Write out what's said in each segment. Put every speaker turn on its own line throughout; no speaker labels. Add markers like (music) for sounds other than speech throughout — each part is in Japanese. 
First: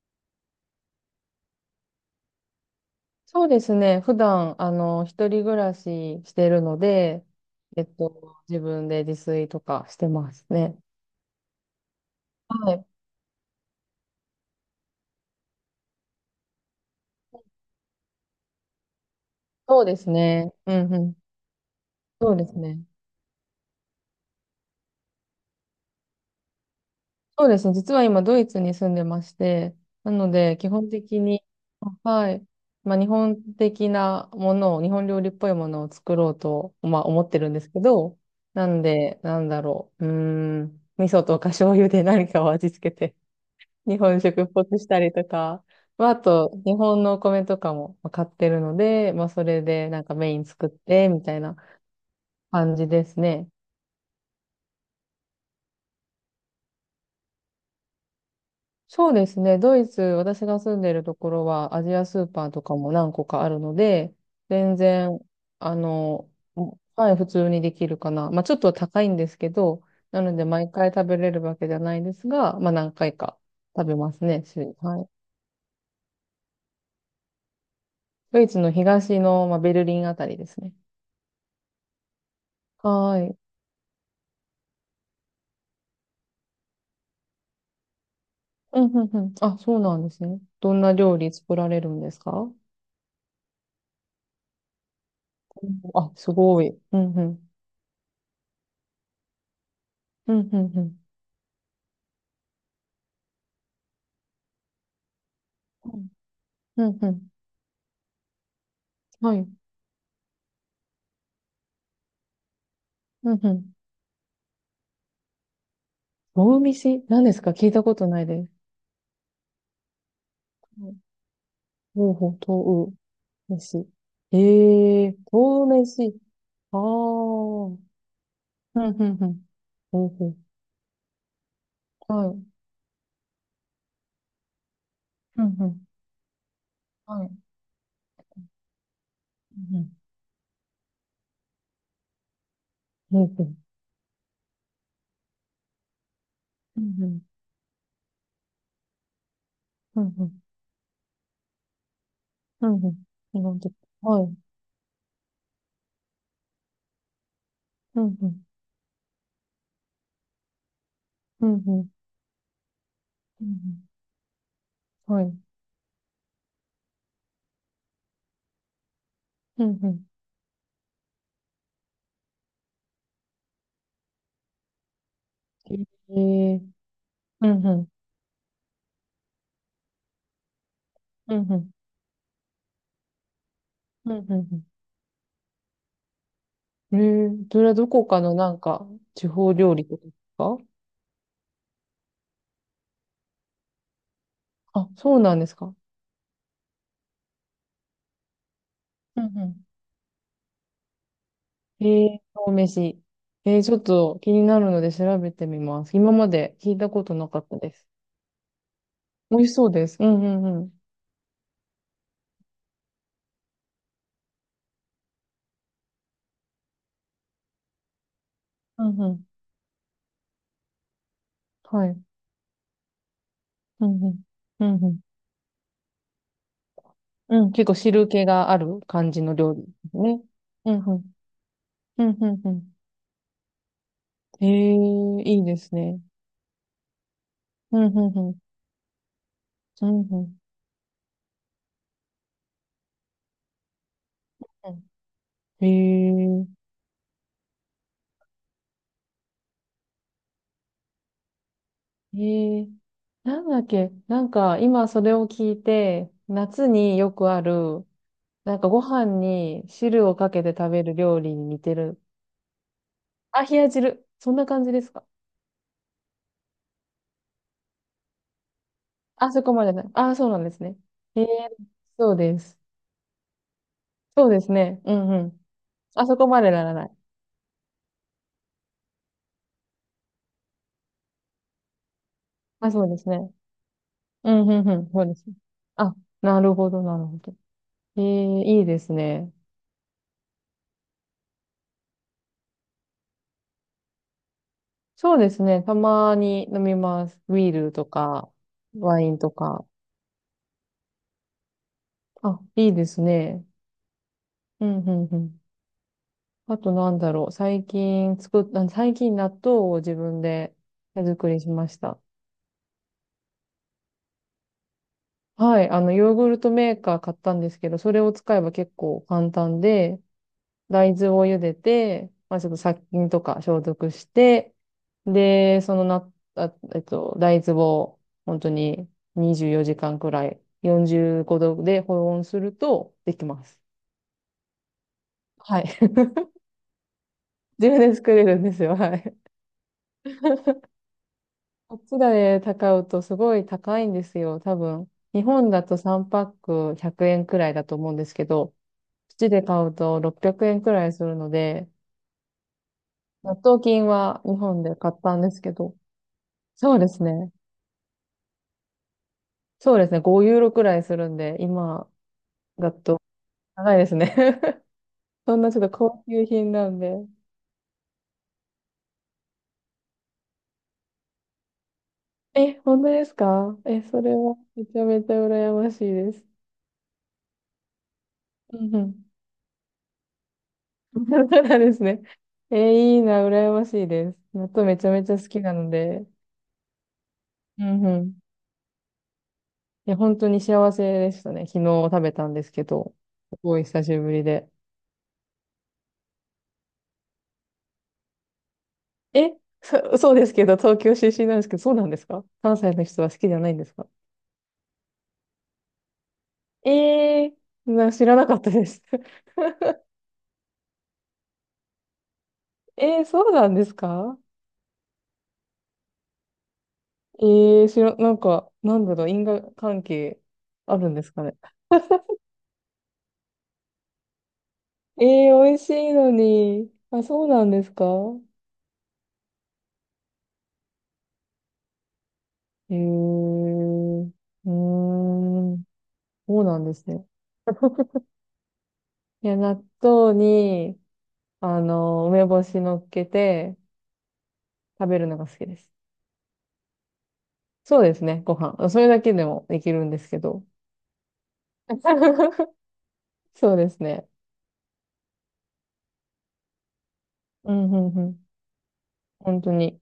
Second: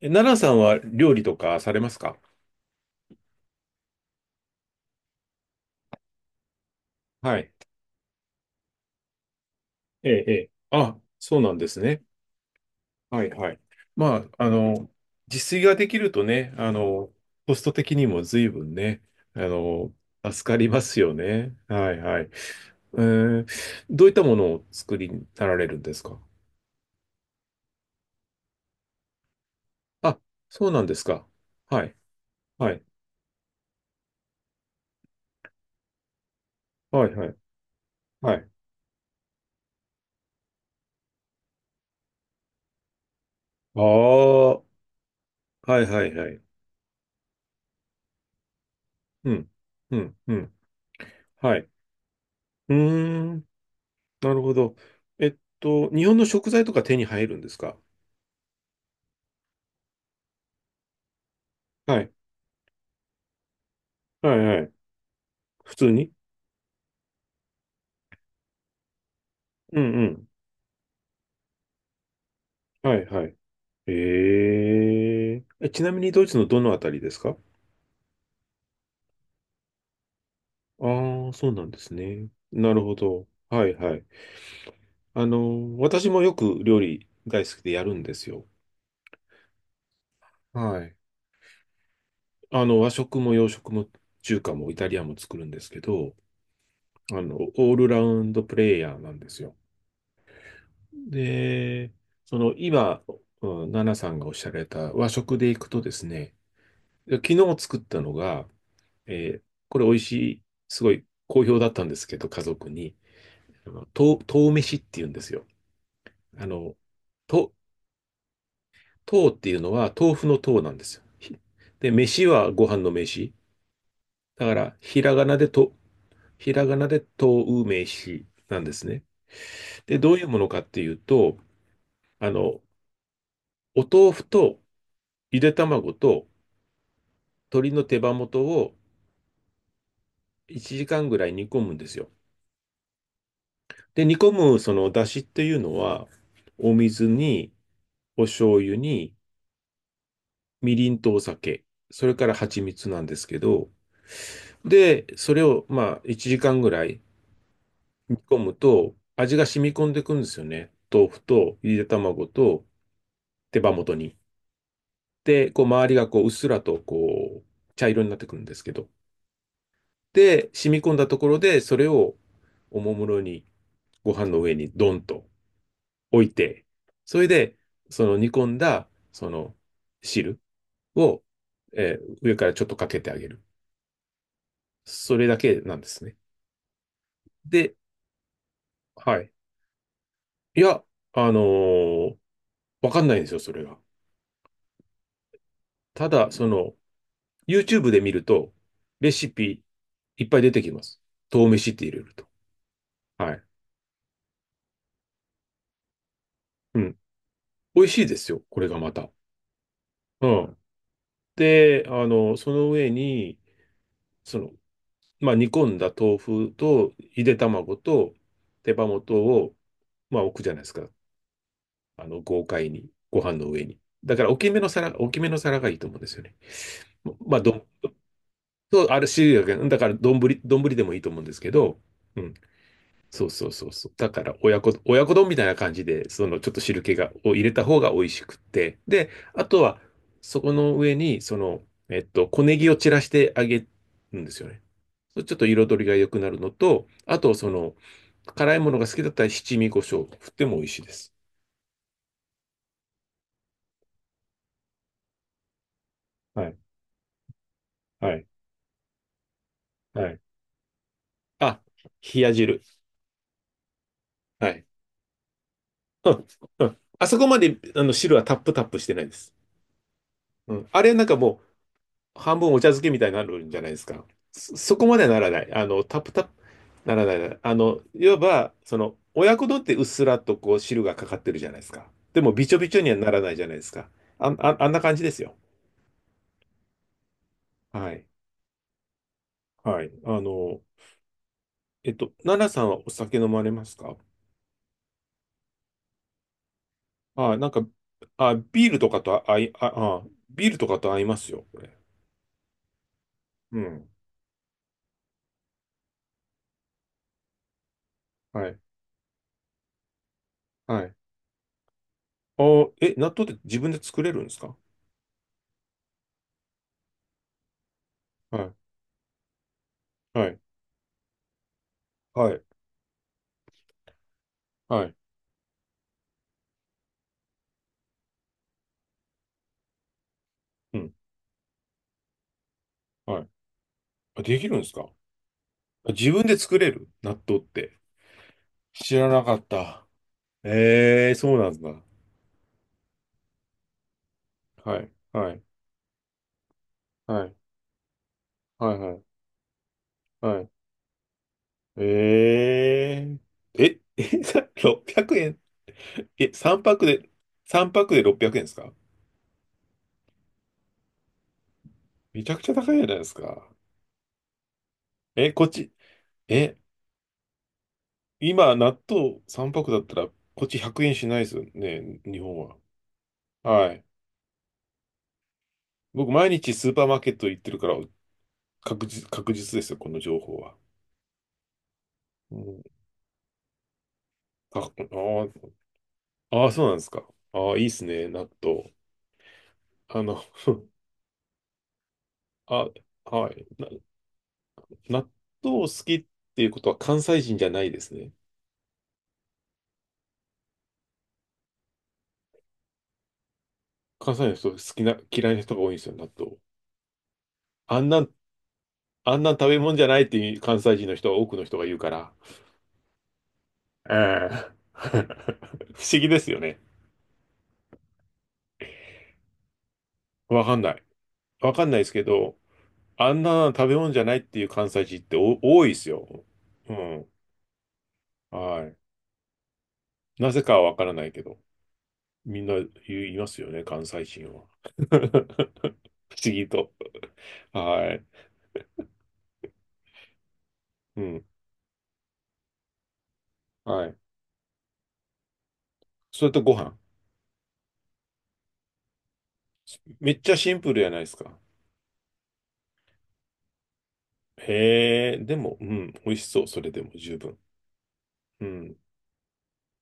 奈良さんは料理とかされますか？
そうですね。普段、一人暮らししてるので、
はい。
自分で自炊とかして
ええ、え
ます
え。
ね。
あ、そうなんですね。
はい。
はいはい。まあ、自炊ができるとね、コスト的にも随分ね、あ
そう
の、
です
助
ね。
かり
う
ま
んう
すよ
ん。
ね。はいはい。
そうですね。
えーどういったものを作りになられるんですか？
そうですね。実は今、ドイツに住んでまして、な
あ、
ので、
そ
基
うなん
本
です
的
か。
に、
はい。
はい。
はい。
まあ、日本的なものを、日本料理っぽいものを作ろうと、まあ、
はい
思
は
っ
い。
てるんですけど、
はい。
なんで、なんだろう。うーん。味噌とか醤油で何かを味付けて
あ
日本食っ
あ、は
ぽくしたりとか、
いはい
まあ、あ
はい。
と、日本のお米とかも買ってるので、まあ、
う
そ
ん。
れで
う
なんか
ん。
メ
う
イン
ん。
作って、みたい
は
な
い。う
感じです
ー
ね。
なるほど。日本の食材とか手に入るんですか？
そうですね。ドイツ、私が住んでるところは、アジ
は
ア
い。
スーパーとかも何個かあるので、
はいはい。
全然、あ
普通に。
の、はい、普通にできるかな。まあ、ちょっと高いんですけ
う
ど、
んう
な
ん。
ので、毎回食べれるわけじゃないですが、まあ、何
はい
回
はい。
か食べますね、
え
週に。はい。
ーえ。ちなみにドイツのどのあたりですか？
ドイツの東の、まあ、ベルリンあたりですね。
ああ、そうなんですね。なるほ
は
ど。
い。
はいはい。私もよく料理大好きでやるんですよ。
うん、うん、うん。あ、そうなんですね。どん
は
な
い。
料理作られるんですか？
和食も洋食も中華もイタリアンも作るんで
う
すけ
んあ、
ど、
すごい。うん、うん。
オールラウンドプレイヤーなんですよ。
うん、うん、うん。
で、その今、うん、ナナさんがおっしゃられた和食で行くとですね、
うん、うん。
昨日作ったのが、
は
え
い。
ー
う
これ美味しい、すごい好評だったんですけど、家族に、
ん、うん。
とう飯って言うんですよ。あ
豆
の、
飯何ですか？
と、
聞いたことないです。
とうっていうのは豆腐のとうなんですよ。で、
ほう
飯はご飯
ほ
の
う、
飯。
豆飯。え
だから、
えー、豆飯。
ひらが
ああ。う
なでとう
ん、
飯なんで
う
すね。
ん、うん。
で、
ほう
どうい
ほ
う
う。
ものかっていうと、
は
あ
い。
の、お豆腐とゆ
う
で
ん、うん。
卵と
はい。
鶏の手羽元を
うん、うん。
1時間ぐらい煮込むんですよ。
ほうほう。
で、煮込むその出汁っていうのは、お
うん、
水
うん。
に、お醤油に、
うん、うん。
みりんとお酒、それから蜂
うん、うん。
蜜なんですけ
なるほ
ど、
ど。はい。
で、それをまあ1時間ぐらい
う
煮
ん、う
込
ん。
むと、味が染み込んでいくんですよね。豆腐
う
と
ん、
ゆ
う
で
ん。
卵と
う
手羽
ん
元に。
うん。はい。
で、こう周りがこううっすらとこう茶色になってくるんですけど。
うん、うんうんううんうんうんうんうんうんはいうんうんうんうんうんうんはいうんうん
で、染み込んだところで、それをおもむろにご飯の上にドンと
え
置い
え
て、それ
う
で、
んうん、
その煮込んだ、その汁を、
うんうん、
上からちょっとかけてあげる。
うんうん
それだけなんですね。
うん。ええ、それ
で、
はどこかのなんか、
は
地
い。
方料理とかですか？
いや、あのーわかんないんですよ、それが。
あ、そうなんですか？
ただ、YouTube で見ると、レ
うん
シ
う
ピ
ん。
いっぱい出てきます。豆飯って入れ
え
る
え、
と。
お飯。
はい。
ええ、ちょっと気になるので調べてみます。今まで聞
う
いた
ん。
ことなかったで
美
す。
味しいですよ、これがまた。
美味しそうです。うん
う
うん
ん。
うん。
で、その上に、その、煮込んだ豆腐と、ゆで卵と、手
う
羽
んう
元
ん。
を置くじゃないですか。
はい。
豪快に、ご飯の上に。
うんう
だか
ん。
ら大きめ
う
の
んう
皿、
ん。
大きめの皿がいいと思うんですよね。まあ、
うん、
どん、
結構汁気がある
そう、ある
感じ
し、
の料理で
だから
す
丼、
ね。う
丼
ん
でも
う
いいと
ん。
思うんですけど、
うん
う
う
ん、
んうん。
そうそうそうそう。だから
え
親子
え、
丼み
い
た
い
いな
です
感じ
ね。
で、そのちょっと汁気を入れた
う
方
ん
が美
う
味
ん
し
う
く
ん。
って。で、あとは、
うん
そこの上に、小ネギを散らしてあげるんですよね。
うん。
そう、ちょっと
へ
彩りが良くなる
え。
のと、あと、辛いものが好きだったら七味胡椒振っても美味しいです。
えー、なんだっけ、なんか今それを聞いて、
はい、
夏によくある、
はい、
なんかご飯に汁
は
を
い。
かけて食べる料理に似
あ、
てる。
冷や汁。
あ、冷や汁。そんな
はい。
感じですか？
うんうん、あそこまであの汁はタップタップしてないです。
あ、そこまでない。あ、そうなんで
う
す
ん。
ね。
あれなんか
えー、
も
そう
う半
で
分お
す。
茶漬けみたいになるんじゃないですか。
そうです
そ、そ
ね。
こ
う
までは
ん
な
う
ら
ん。
ない。タッ
あ、
プ
そ
タッ
こ
プ
までならな
な
い。
らないならない。いわば、親子丼ってうっすらとこう汁がかかってるじゃないですか。でもびちょび
あ、
ちょ
そう
には
です
ならな
ね。
いじゃないですか。
う
あ、
ん
あ、
う
あ
ん
ん
う
な
ん。
感
そ
じ
う
で
で
す
す
よ。
ね。あ、なるほど、なるほど。
はい。
いいですね。
はい。奈々さんはお酒飲まれますか？
そうですね。たまに飲みます。
あ、なん
ビー
か、
ルとか、
あ、ビールとか
ワイン
と
と
あ、あい、
か。
あ、あ、ビールとかと合いますよ、これ。
あ、いいですね。
うん。
うん、うん、うん。あとなんだろう。最近作っ
はい。
た、最近納豆を自分で
はい。
手作りしました。
ああ、納豆って自分で作れるんですか？
はい。ヨーグルトメーカー買ったんですけど、それを使えば
は
結構簡単で、
い。はい。
大豆を茹でて、
は
まあ、
い。
ちょっと殺菌とか消毒して、
はい。
で、そのな、あ、えっと、大豆を本当に24時間くらい
うん。
45度で保温するとで
は
き
い。
ます。
あ、できるんですか？
はい。
あ、
(laughs)
自分で作れる納豆っ
自
て。
分で作れるんですよ。
知
は
ら
い。
なかった。ええ、そうなん
こ
だ。
っちで高うとすごい高いんですよ。多
は
分。
い。
日
はい。
本だと3パック100円くえ
は
ん
い。
くらいだと思うんですけど、こ
はい。は
っ
い。
ちで買うと
は
600
い
円くえんくらいするので、
え
納豆菌は
(laughs)
日本で買っ
600
たんで
円
すけど、
3
そう
泊
です
で、
ね。
600円ですか？
そうですね、5ユーロくらいするんで、今
めちゃくちゃ高
だ
いじゃない
と
ですか。
高いですね。(laughs)
え、
そん
こっ
なちょっと
ち、
高級品
え、
なんで。
今、納豆3泊だったら、こっち100円しないですよね、日本
え、
は。
本当ですか？
は
え、
い。
それはめちゃめちゃ羨ましい
僕、
です。
毎日スーパーマーケット行ってるから、
うんうん。
確実ですよ、この情報は。
(laughs) そうなんですね。
うん、か
え、いいな、羨ましいです。納
あ
豆
あ
めちゃめちゃ好き
ー、
なので。
あーそうなんですか。ああ、い
う
いっす
んう
ね、
ん。
納豆。
いや、
あ
本
の、
当に幸せでしたね。昨日食べたんで
(laughs)
すけ
あ、
ど、
は
す
い。
ごい久しぶりで。
納豆好きっていうことは関西人じゃないですね。
え、そうですけど、東京出身なんですけど、そうなんですか？関西の人は好きじゃないんですか？
関西の人好きな、嫌いな人が多いんですよ、納豆。
ええー、
あん
知
な、
らなかったです。
あ
(laughs)
んな食べ物じゃないっていう関西人の人は多くの人が言うから。
そうなんですか？
ええ、 (laughs) 不思議ですよね。
えなんか、なんだろう、因果関係
わかんな
あ
い。
るんですかね。
わかんないですけど、あんなの食べ物じゃないっていう関西人って
美味
多い
し
です
い
よ。
のに。
う
あ、
ん。
そうなんですか？
はい。なぜかはわからないけど、みんな
え
言いますよね、関西
ー、う
人は。
ー
(laughs)
ん、
不思
そう
議
なん
と。
ですね。
はい。
いや、納豆に、
うん。
梅干し乗っけて
はい。
食べるのが好きです。
それとご飯。
そうですね、ご飯。それだけでもできるんです
め
け
っちゃ
ど。
シンプルじゃないですか。
(laughs) そうですね。
へえ、でも、うん、美味しそう。それでも十分。
うん、うん、うん。
うん。
本当に。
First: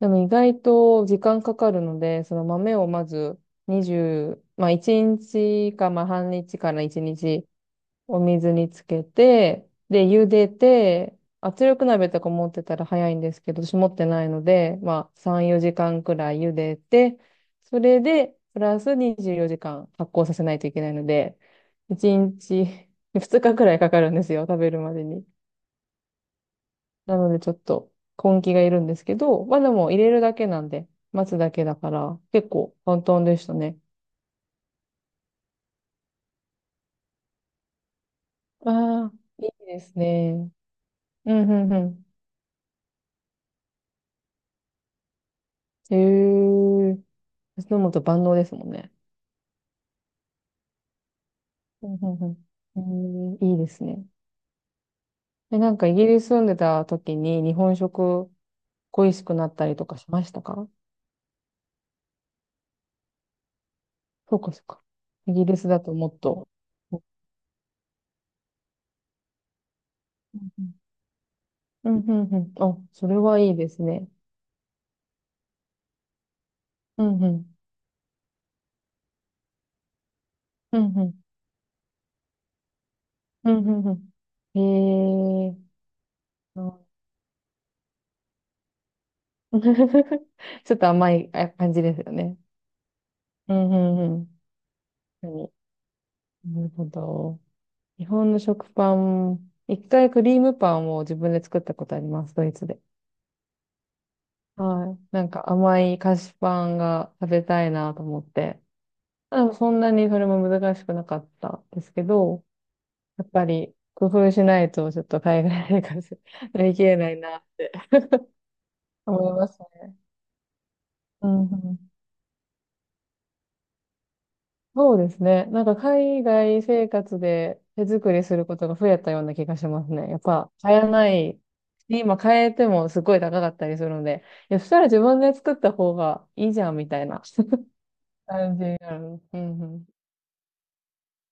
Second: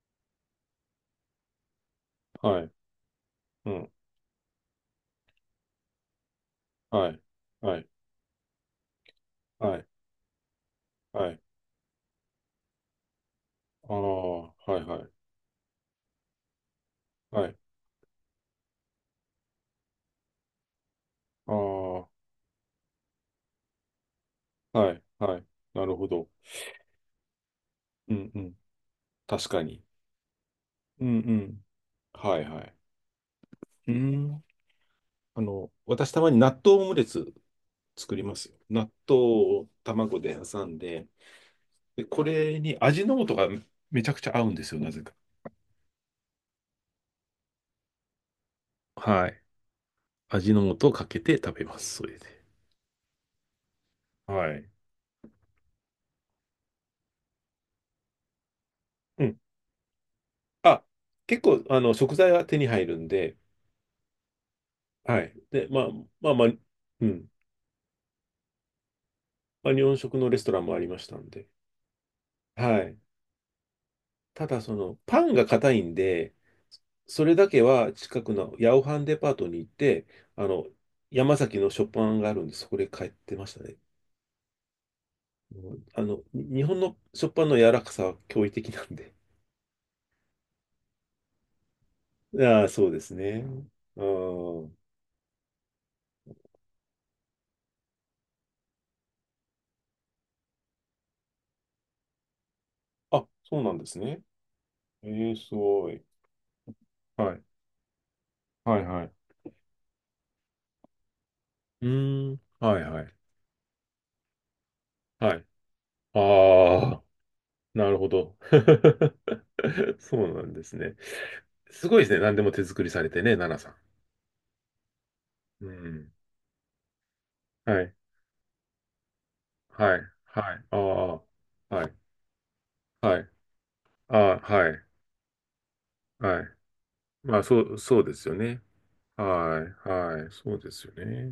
でも意外と時間かかるので、その
はい。
豆をまず
うん。
20、まあ1日かまあ半日から1
はい。
日
はい。
お水につけて、
はい。
で、茹でて、
はい。
圧力鍋とか持ってたら早いんですけど、私持
あ
ってない
あ、
の
は
で、
いはい。
まあ3、4時間くらい茹でて、
はい。
それで、プラス24時間発酵させないといけないので、
ああ、は
1日、2日くらいかかるんですよ、食べ
い。
るまでに。
はい。なるほど。
なのでちょっと
うんう
根気
ん。
がいるんですけど、
確
まあ
か
で
に。
も入れるだけなんで、
うん
待
う
つだ
ん。
けだから、
はい
結
はい。
構簡単でしたね。
うーん。私たまに納豆オムレツ作りますよ。
あ
納
あ、
豆
いい
を
です
卵で
ね。
挟んで、
うん、うん、う
で、
ん。
これに味の素がめちゃくちゃ合うんですよ、なぜか。
へえ。飲むと万能ですもんね。
はい。味の素をかけて食べま
うん、う
す、それ
ん、う
で。
ん。うん、いいですね。
はい。
え、なんかイギリス住んでた時に日本食恋し
う
く
ん。
なったりとかしましたか？
あ、結構、食材は手に入るんで、
そうか、そうか。
は
イ
い。
ギリス
で、
だともっ
まあまあ、
と。う
うん。日本食のレストランも
ん、
ありましたんで、
うん、うん。うんうんうんあ、
はい。
それはいいですね。
ただパンが硬いんで、
うん、
そ
う
れだ
ん。
けは近くの八百半デパートに行って、あの、
うん、うん。
山崎の食パンがあるんで、そこで買ってま
う
し
ん、
た
う
ね。
ん、うん。へえ。
もう
う
日本
ん。
の食パンの柔らかさは驚異的なんで。
(laughs) ちょっと甘い感じですよね。
(laughs) ああ、そうですね。
うん、
う
うん、うん。
ん。
確かに、なるほど。日本の食パン、一回クリームパンを自分で作ったことあります、ドイツで。
あ、そうなんですね。
はい。な
え
ん
え、
か
す
甘
ご
い
い。
菓子パンが食
はい。
べたいなと思って。
はいはい。
そんなにそれも難しくなかったで
う
すけ
ーん。
ど、
はいはい。
やっぱり工夫しないとちょっと
は
海
い。
外生活乗り切れ
ああ、
ない (laughs) なって
なるほど。
思いますね。
(laughs) そうなんですね。
うんう
す
ん、
ごいですね。何でも手作りされてね、奈々さん。
そうですね。なん
う
か
ん。
海外生活で
は
手
い。
作りすることが増えたような気がします
はい。
ね。やっぱ
はい。
買
あ
えないし。
あ。はい。
今買えてもすご
は
い
い。
高かったりするの
あ
で、
あ、
いや、そ
は
した
い。
ら自分で作った方が
は
いい
い。
じゃんみたいな
そうで
(laughs)
すよ
感
ね。
じになる。うん
は
うん
い。はい。そうですよね。